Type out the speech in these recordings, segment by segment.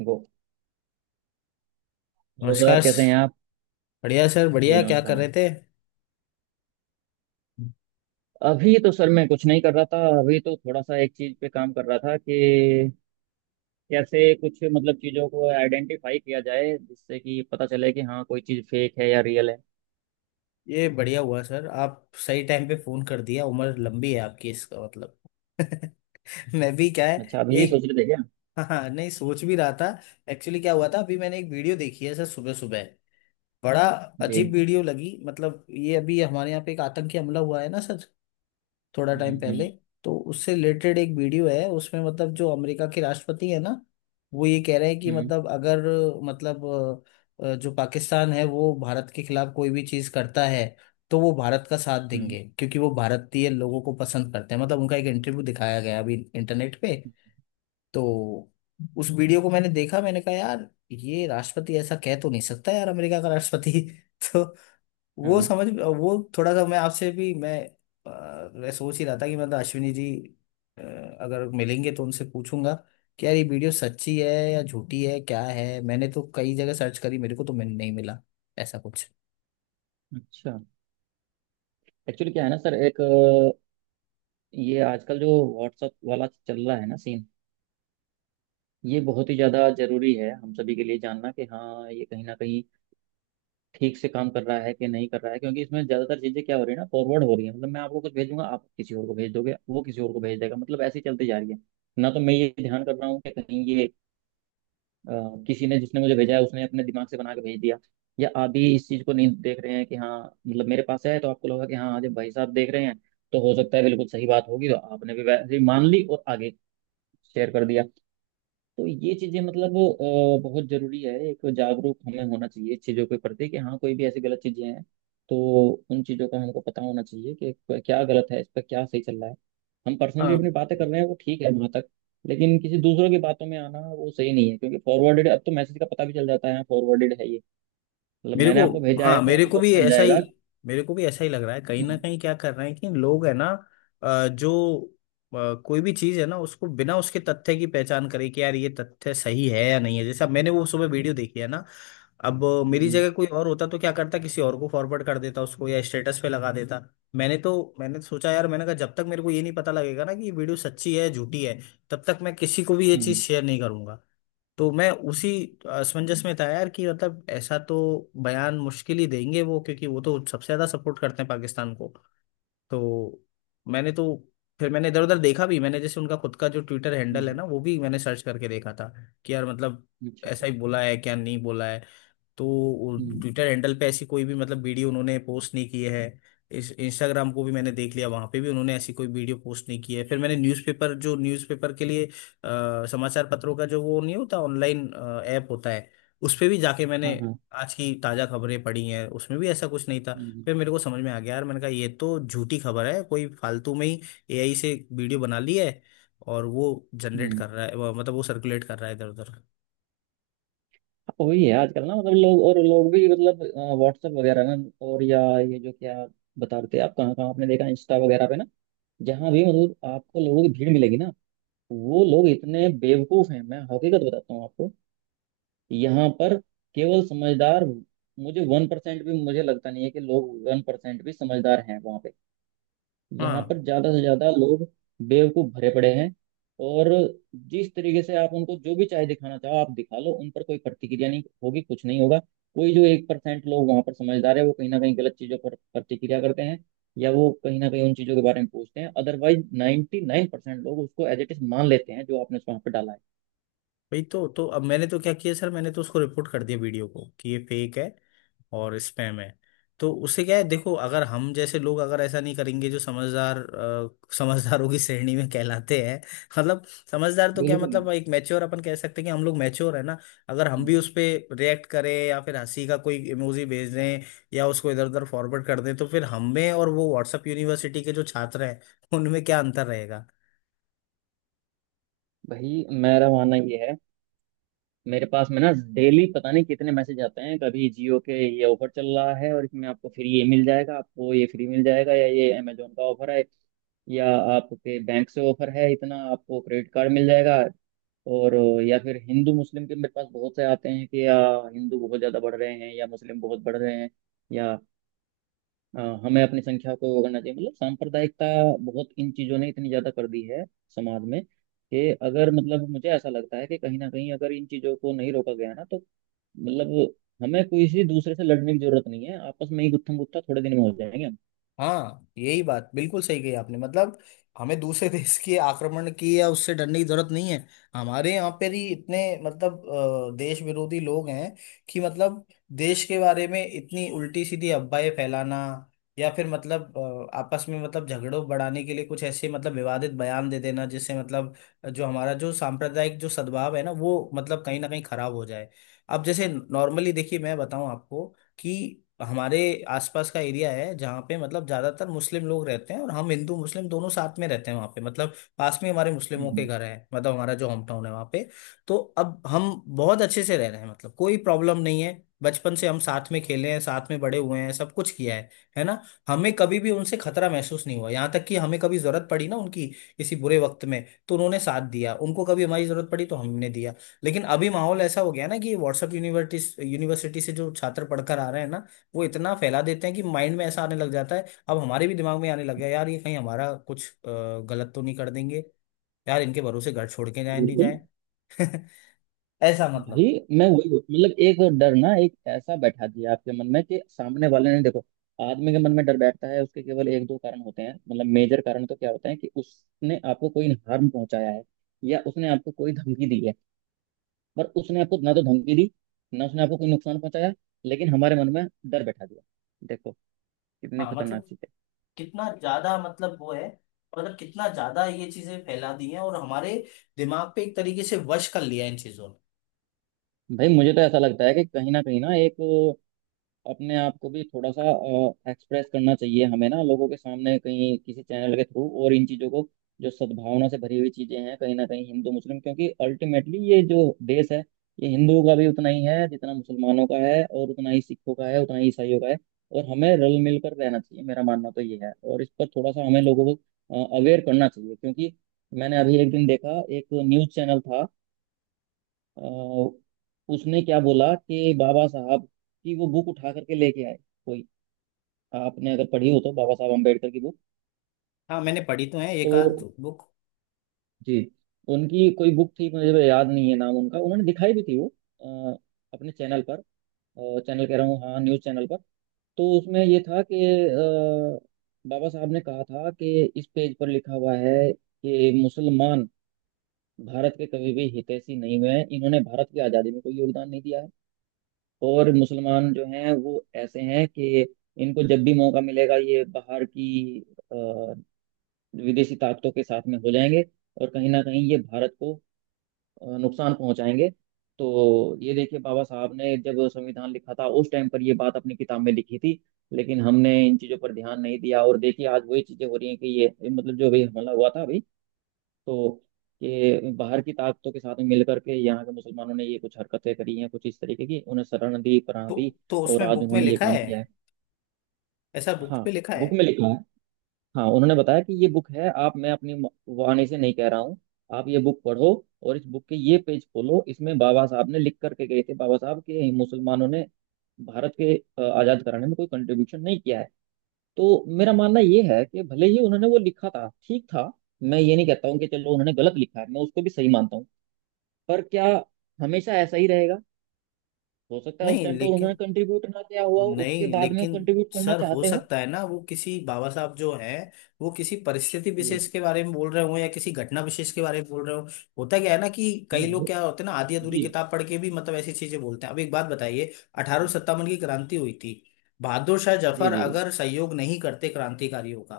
वो हेलो नमस्कार सर, कैसे हैं आप? बढ़िया सर। जी बढ़िया, क्या नमस्कार, कर रहे नमस्कार। थे। अभी तो सर मैं कुछ नहीं कर रहा था। अभी तो थोड़ा सा एक चीज पे काम कर रहा था कि कैसे कुछ मतलब चीजों को आइडेंटिफाई किया जाए, जिससे कि पता चले कि हाँ कोई चीज फेक है या रियल है। ये बढ़िया हुआ सर, आप सही टाइम पे फोन कर दिया, उम्र लंबी है आपकी इसका मतलब। मैं भी क्या है। अच्छा, अभी ये सोच एक, रहे थे क्या? हाँ हाँ, नहीं सोच भी रहा था। एक्चुअली क्या हुआ था, अभी मैंने एक वीडियो देखी है सर सुबह सुबह। बड़ा जी। अजीब वीडियो लगी। मतलब ये अभी हमारे यहाँ पे एक आतंकी हमला हुआ है ना सर, थोड़ा हम्म। टाइम पहले। हम्म। तो उससे रिलेटेड एक वीडियो है उसमें, मतलब जो अमेरिका के राष्ट्रपति है ना, वो ये कह रहे हैं कि हम्म। मतलब अगर, मतलब जो पाकिस्तान है वो भारत के खिलाफ कोई भी चीज करता है तो वो भारत का साथ हम्म। देंगे, क्योंकि वो भारतीय लोगों को पसंद करते हैं। मतलब उनका एक इंटरव्यू दिखाया गया अभी इंटरनेट पे। हम्म। तो उस वीडियो को मैंने देखा, मैंने कहा यार ये राष्ट्रपति ऐसा कह तो नहीं सकता यार, अमेरिका का राष्ट्रपति। तो वो हाँ, समझ, वो थोड़ा सा मैं आपसे भी मैं, मैं सोच ही रहा था कि मतलब अश्विनी जी अ, अगर मिलेंगे तो उनसे पूछूंगा कि यार ये वीडियो सच्ची है या झूठी है क्या है। मैंने तो कई जगह सर्च करी, मेरे को तो मिल नहीं मिला ऐसा अच्छा। एक्चुअली क्या है ना सर, एक ये आजकल जो व्हाट्सअप वाला चल रहा है ना सीन, ये बहुत ही ज्यादा जरूरी है हम सभी के लिए जानना कि हाँ ये कहीं ना कहीं ठीक से काम कर रहा है कि नहीं कर रहा है, क्योंकि इसमें ज्यादातर चीजें क्या हो रही है ना, फॉरवर्ड हो रही है। मतलब मैं आपको कुछ भेजूंगा, आप किसी और को भेज दोगे, वो किसी और को भेज देगा, मतलब ऐसे ही चलती जा रही है। ना तो मैं ये ध्यान कर रहा हूँ कि कहीं ये अ, किसी ने, जिसने मुझे भेजा है, उसने अपने दिमाग से बना के भेज दिया, या आप भी इस चीज को नहीं देख रहे हैं कि हाँ मतलब मेरे पास है तो आपको लगा कि हाँ जब भाई साहब देख रहे हैं तो हो सकता है बिल्कुल सही बात होगी, तो आपने भी वैसे ही मान ली और आगे शेयर कर दिया। तो ये चीजें मतलब बहुत जरूरी है, एक जागरूक हमें होना चाहिए इस चीजों के प्रति कि हाँ कोई भी ऐसी गलत चीजें हैं तो उन चीजों का हमको पता होना चाहिए कि क्या गलत है, इस पर क्या सही चल रहा है। हम पर्सनली कुछ। अपनी बातें कर रहे हैं वो ठीक है वहां तक, लेकिन किसी दूसरों की बातों में आना वो सही नहीं है, क्योंकि फॉरवर्डेड, अब तो मैसेज का पता भी चल जाता है फॉरवर्डेड है ये। मतलब मेरे मैंने को, आपको भेजा हाँ है तो मेरे आपको को भी पता चल ऐसा ही, जाएगा। मेरे को भी ऐसा ही लग रहा है कहीं हम्म। ना कहीं क्या कर रहे हैं कि लोग है ना, जो कोई भी चीज़ है ना, उसको बिना उसके तथ्य की पहचान करे कि यार ये तथ्य सही है या नहीं है। जैसे अब मैंने वो सुबह वीडियो देखी है ना, अब मेरी हम्म। जगह कोई और होता तो क्या करता, किसी और को फॉरवर्ड कर देता उसको या स्टेटस पे लगा देता। मैंने तो, मैंने सोचा यार, मैंने कहा जब तक मेरे को ये नहीं पता लगेगा ना कि ये वीडियो सच्ची है झूठी है, तब तक मैं किसी को भी ये चीज़ हम्म। शेयर नहीं करूंगा। तो मैं उसी असमंजस में था यार, कि मतलब ऐसा तो बयान मुश्किल ही देंगे वो, क्योंकि वो तो सबसे ज्यादा सपोर्ट करते हैं पाकिस्तान को। तो मैंने तो, फिर मैंने इधर उधर देखा भी, मैंने जैसे उनका खुद का जो ट्विटर हैंडल है हम्म। ना वो भी मैंने सर्च करके देखा था कि यार मतलब हम्म। अच्छा, ऐसा अच्छा। ही बोला है क्या नहीं बोला है। तो हम्म। ट्विटर हैंडल पे ऐसी कोई भी मतलब वीडियो उन्होंने पोस्ट नहीं की है। इस इंस्टाग्राम को भी मैंने देख लिया, वहां पे भी उन्होंने ऐसी कोई वीडियो पोस्ट नहीं की है। फिर मैंने न्यूज़पेपर, जो न्यूज़पेपर के लिए समाचार पत्रों का जो वो नहीं होता ऑनलाइन ऐप होता है, उस पे भी जाके मैंने हाँ, हाँ। आज की ताजा खबरें पढ़ी हैं, उसमें भी ऐसा कुछ नहीं था। हम्म। फिर मेरे को समझ में आ गया यार, मैंने कहा ये तो झूठी खबर है, कोई फालतू में ही एआई से वीडियो बना ली है और वो जनरेट हम्म। कर रहा है, मतलब वो सर्कुलेट कर रहा है इधर उधर। वही है आजकल ना, मतलब लोग, और लोग भी मतलब व्हाट्सएप वगैरह ना, और या ये जो क्या आप बता रहे थे, आप कहाँ कहाँ आपने देखा, इंस्टा वगैरह पे ना, जहाँ भी मतलब आपको लोगों की भीड़ मिलेगी ना, वो लोग इतने बेवकूफ हैं। मैं हकीकत बताता हूँ आपको। यहाँ पर केवल समझदार, मुझे 1% भी मुझे लगता नहीं है कि लोग 1% भी समझदार हैं वहाँ पे। यहाँ हाँ पर ज्यादा से ज्यादा लोग बेवकूफ भरे पड़े हैं, और जिस तरीके से आप उनको जो भी चाहे दिखाना चाहो आप दिखा लो, उन पर कोई प्रतिक्रिया नहीं होगी, कुछ नहीं होगा। कोई जो 1% लोग वहां पर समझदार है, वो कहीं ना कहीं गलत चीजों पर प्रतिक्रिया करते हैं, या वो कहीं ना कहीं उन चीजों के बारे में पूछते हैं, अदरवाइज 99% लोग उसको एज इट इज मान लेते हैं जो आपने वहां पर डाला है। भाई, तो अब मैंने तो क्या किया सर, मैंने तो उसको रिपोर्ट कर दिया वीडियो को कि ये फेक है और स्पैम है। तो उससे क्या है, देखो अगर हम जैसे लोग अगर ऐसा नहीं करेंगे, जो समझदार समझदारों की श्रेणी में कहलाते हैं, मतलब समझदार तो क्या, बिल्कुल। मतलब एक मैच्योर अपन कह सकते हैं कि हम लोग मैच्योर है ना। अगर हम भी उस पे रिएक्ट करें या फिर हंसी का कोई इमोजी भेज दें या उसको इधर उधर फॉरवर्ड कर दें, तो फिर हम में और वो व्हाट्सएप यूनिवर्सिटी के जो छात्र हैं उनमें क्या अंतर रहेगा। भाई मेरा मानना ये है, मेरे पास में ना डेली पता नहीं कितने मैसेज आते हैं, कभी जियो के ये ऑफर चल रहा है और इसमें आपको फ्री ये मिल जाएगा, आपको ये फ्री मिल जाएगा, या ये अमेजोन का ऑफर है, या आपके बैंक से ऑफर है, इतना आपको क्रेडिट कार्ड मिल जाएगा। और या फिर हिंदू मुस्लिम के मेरे पास बहुत से आते हैं कि या हिंदू बहुत ज़्यादा बढ़ रहे हैं या मुस्लिम बहुत बढ़ रहे हैं, या हमें अपनी संख्या को वो करना चाहिए, मतलब सांप्रदायिकता, बहुत इन चीजों ने इतनी ज्यादा कर दी है समाज में, कि अगर मतलब मुझे ऐसा लगता है कि कहीं ना कहीं अगर इन चीजों को नहीं रोका गया ना तो मतलब हमें किसी दूसरे से लड़ने की जरूरत नहीं है, आपस में ही गुत्थम गुत्था थोड़े दिन में हो जाएंगे हम। हाँ यही बात बिल्कुल सही कही आपने, मतलब हमें दूसरे देश के आक्रमण की या उससे डरने की जरूरत नहीं है। हमारे यहाँ पर ही इतने मतलब देश विरोधी लोग हैं कि मतलब देश के बारे में इतनी उल्टी सीधी अफवाहें फैलाना, या फिर मतलब आपस में मतलब झगड़ों बढ़ाने के लिए कुछ ऐसे मतलब विवादित बयान दे देना, जिससे मतलब जो हमारा जो सांप्रदायिक जो सद्भाव है ना वो मतलब कहीं ना कहीं खराब हो जाए। अब जैसे नॉर्मली देखिए मैं बताऊं आपको, कि हमारे आसपास का एरिया है जहाँ पे मतलब ज्यादातर मुस्लिम लोग रहते हैं और हम हिंदू मुस्लिम दोनों साथ में रहते हैं वहाँ पे, मतलब पास में हमारे मुस्लिमों के हम्म, घर है। मतलब हमारा जो होम टाउन है वहाँ पे, तो अब हम बहुत अच्छे से रह रहे हैं, मतलब कोई प्रॉब्लम नहीं है। बचपन से हम साथ में खेले हैं, साथ में बड़े हुए हैं, सब कुछ किया है ना। हमें कभी भी उनसे खतरा महसूस नहीं हुआ, यहाँ तक कि हमें कभी जरूरत पड़ी ना उनकी किसी बुरे वक्त में तो उन्होंने साथ दिया, उनको कभी हमारी जरूरत पड़ी तो हमने दिया। लेकिन अभी माहौल ऐसा हो गया ना कि व्हाट्सएप यूनिवर्सिटी यूनिवर्सिटी से जो छात्र पढ़कर आ रहे हैं ना, वो इतना फैला देते हैं कि माइंड में ऐसा आने लग जाता है, अब हमारे भी दिमाग में आने लग गया यार ये कहीं हमारा कुछ गलत तो नहीं कर देंगे, यार इनके भरोसे घर छोड़ के जाए नहीं बिल्कुल। जाए। ऐसा भाई मतलब, मतलब एक डर ना, एक ऐसा बैठा दिया आपके मन में कि सामने वाले ने, देखो आदमी के मन में डर बैठता है उसके केवल एक दो कारण होते हैं, मतलब मेजर कारण तो क्या होते हैं कि उसने आपको कोई हार्म पहुंचाया है या उसने आपको कोई धमकी दी है। पर उसने आपको ना तो धमकी दी, ना उसने आपको कोई नुकसान पहुंचाया, लेकिन हमारे मन में डर बैठा दिया। देखो कितनी हाँ खतरनाक मतलब चीज कितना ज्यादा मतलब वो है, मतलब कितना ज्यादा ये चीजें फैला दी हैं और हमारे दिमाग पे एक तरीके से वश कर लिया है इन चीजों ने। है। भाई मुझे तो ऐसा लगता है कि कहीं ना एक अपने आप को भी थोड़ा सा एक्सप्रेस करना चाहिए हमें ना, लोगों के सामने कहीं किसी चैनल के थ्रू, और इन चीज़ों को जो सद्भावना से भरी हुई चीज़ें हैं कहीं ना कहीं हिंदू मुस्लिम, क्योंकि अल्टीमेटली ये जो देश है, ये हिंदुओं का भी उतना ही है जितना मुसलमानों का है, और उतना ही सिखों का है, उतना ही ईसाइयों का है, और हमें रल मिल कर रहना चाहिए। मेरा मानना तो ये है, और इस पर थोड़ा सा हमें लोगों को अवेयर करना चाहिए, क्योंकि मैंने अभी एक दिन देखा, एक न्यूज़ चैनल था, अ, उसने क्या बोला कि बाबा साहब की वो बुक उठा करके लेके आए कोई, आपने अगर पढ़ी हो तो बाबा साहब अम्बेडकर की बुक। हाँ मैंने पढ़ी तो है एक आध तो बुक। जी, उनकी कोई बुक थी, मुझे तो याद नहीं है नाम उनका, उन्होंने दिखाई भी थी वो अ, अपने चैनल पर, चैनल कह रहा हूँ, हाँ न्यूज़ चैनल पर। तो उसमें ये था कि बाबा साहब ने कहा था कि इस पेज पर लिखा हुआ है कि मुसलमान भारत के कभी भी हितैषी नहीं हुए हैं, इन्होंने भारत की आज़ादी में कोई योगदान नहीं दिया है, और मुसलमान जो हैं वो ऐसे हैं कि इनको जब भी मौका मिलेगा ये बाहर की अ, विदेशी ताकतों के साथ में हो जाएंगे, और कहीं ना कहीं ये भारत को नुकसान पहुंचाएंगे। तो ये देखिए बाबा साहब ने जब संविधान लिखा था उस टाइम पर ये बात अपनी किताब में लिखी थी, लेकिन हमने इन चीज़ों पर ध्यान नहीं दिया, और देखिए आज वही चीज़ें हो रही हैं कि ये मतलब जो अभी हमला हुआ था अभी, तो ये बाहर की ताकतों के साथ मिल करके यहाँ के मुसलमानों ने ये कुछ हरकतें करी हैं, कुछ इस तरीके की, उन्हें शरण दी, पनाह तो दी, तो और उसमें आज बुक में उन्होंने ये लिखा काम है, किया है। ऐसा बुक हाँ, पे लिखा है। बुक में लिखा है। हाँ, उन्होंने बताया कि ये बुक है, आप, मैं अपनी वाणी से नहीं कह रहा हूँ, आप ये बुक पढ़ो, और इस बुक के ये पेज खोलो, इसमें बाबा साहब ने लिख करके गए थे, बाबा साहब के, मुसलमानों ने भारत के आजाद कराने में कोई कंट्रीब्यूशन नहीं किया है। तो मेरा मानना ये है कि भले ही उन्होंने वो लिखा था ठीक था, मैं ये नहीं कहता हूँ कि चलो उन्होंने गलत लिखा है, मैं उसको भी सही मानता हूँ, पर क्या हमेशा ऐसा ही रहेगा? हो सकता है उस नहीं टाइम पर उन्होंने लेकिन, कंट्रीब्यूट ना किया हुआ हो, उसके नहीं बाद में लेकिन कंट्रीब्यूट करना सर हो चाहते हो। सकता है ना वो किसी बाबा साहब जो हैं वो किसी परिस्थिति जी। विशेष के बारे में बोल रहे हो या किसी घटना विशेष के बारे में बोल रहे हो। होता क्या है ना कि मैं कई लोग वो- क्या होते हैं ना, आधी अधूरी जी, किताब पढ़ के भी मतलब ऐसी चीजें बोलते हैं। अब एक बात बताइए, अठारह सत्तावन की क्रांति हुई थी, बहादुर शाह जी, जफर जी। जी, अगर सहयोग नहीं करते क्रांतिकारियों का,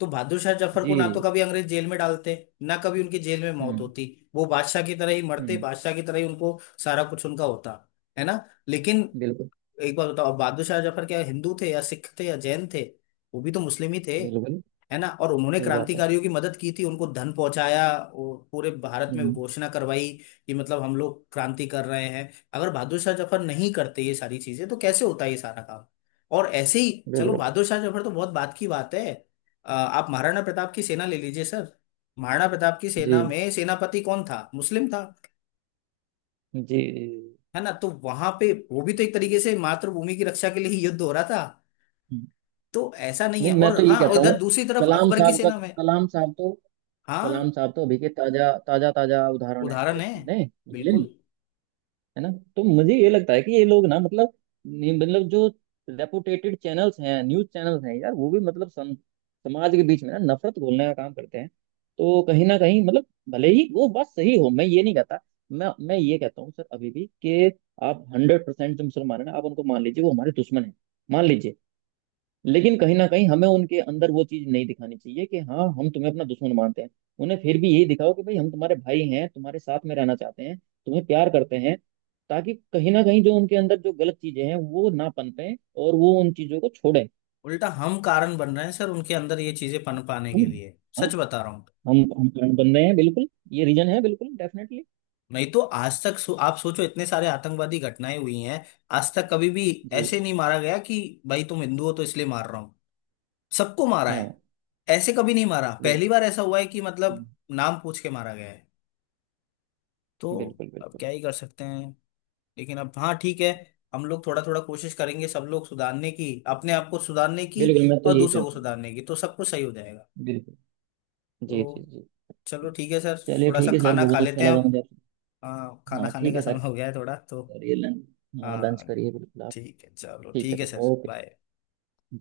तो बहादुर शाह जफर को ना तो जी। कभी अंग्रेज जेल में डालते, ना कभी उनकी जेल में मौत हम्म। होती। वो बादशाह की तरह ही मरते, हम्म। बादशाह की तरह ही उनको सारा कुछ उनका होता, है ना। लेकिन बिल्कुल। एक बार बताओ बहादुर शाह जफर क्या हिंदू थे या सिख थे या जैन थे, वो भी तो मुस्लिम ही थे, बिल्कुल। है ना। और उन्होंने सही बात है। क्रांतिकारियों की मदद की थी, उनको धन पहुंचाया और पूरे भारत में हम्म। घोषणा करवाई कि मतलब हम लोग क्रांति कर रहे हैं। अगर बहादुर शाह जफर नहीं करते ये सारी चीजें, तो कैसे होता ये सारा काम। और ऐसे ही, चलो बिल्कुल। बहादुर शाह जफर तो बहुत बात की बात है, आप महाराणा प्रताप की सेना ले लीजिए सर। महाराणा प्रताप की सेना जी, में सेनापति कौन था, मुस्लिम था, जी, जी। है ना। तो वहां पे वो भी तो एक तरीके से मातृभूमि की रक्षा के लिए ही युद्ध हो रहा था। हम्म। तो ऐसा नहीं है। नहीं मैं और तो ये हाँ, और कहता हूँ, इधर दूसरी तरफ कलाम अकबर की साहब का सेना तो, में। कलाम साहब तो, हाँ कलाम साहब तो अभी के ताजा ताजा ताजा उदाहरण है उदाहरण हमारे है, सामने, मुस्लिम। बिल्कुल। है ना? तो मुझे ये लगता है कि ये लोग ना मतलब, ये मतलब जो रेपुटेटेड चैनल्स हैं, न्यूज चैनल्स हैं यार, वो भी मतलब समाज के बीच में ना नफरत घोलने का काम करते हैं। तो कहीं ना कहीं मतलब, भले ही वो बात सही हो, मैं ये नहीं कहता। मैं ये कहता हूँ सर अभी भी कि आप 100% जो मुसलमान है ना, आप उनको मान लीजिए वो हमारे दुश्मन है, मान लीजिए, लेकिन कहीं ना कहीं हमें उनके अंदर वो चीज नहीं दिखानी चाहिए कि हाँ हम तुम्हें अपना दुश्मन मानते हैं। उन्हें फिर भी यही दिखाओ कि भाई हम तुम्हारे भाई हैं, तुम्हारे साथ में रहना चाहते हैं, तुम्हें प्यार करते हैं, ताकि कहीं ना कहीं जो उनके अंदर जो गलत चीजें हैं वो ना पनपें और वो उन चीजों को छोड़ें। उल्टा हम कारण बन रहे हैं सर उनके अंदर ये चीजें पन पाने हम के लिए, हाँ। सच बता रहा हूँ। हम फ्रेंड बन रहे हैं, बिल्कुल। ये रीजन है, बिल्कुल, डेफिनेटली। नहीं तो आज तक आप सोचो इतने सारे आतंकवादी घटनाएं हुई हैं, आज तक कभी भी जी, ऐसे नहीं मारा गया कि भाई तुम हिंदू हो तो इसलिए मार रहा हूँ, सबको मारा है। हाँ, ऐसे कभी नहीं मारा, पहली बिल्कुल। बार ऐसा हुआ है कि मतलब नाम पूछ के मारा गया है। तो बिल्कुल। अब बिल्कुल। क्या ही कर सकते हैं। लेकिन अब हाँ ठीक है, हम लोग थोड़ा थोड़ा कोशिश करेंगे, सब लोग सुधारने की, अपने आप को सुधारने की बिल्कुल मैं तो और यही दूसरों को चाहता हूँ। सुधारने की, तो सब कुछ सही हो जाएगा। बिल्कुल। जी, जी, तो जी। चलो ठीक है सर, चलिए थोड़ा सा ठीक है सर, खाना खा बहुत अच्छा लेते हैं लगा अब। मुझे आपसे। हाँ खाना हाँ खाने ठीक का है समय सर। हो गया है थोड़ा तो। करिए लंच। हाँ, लंच हाँ करिए बिल्कुल आप। ठीक है, चलो ठीक है ठीक है सर, सर, ओके। बाय।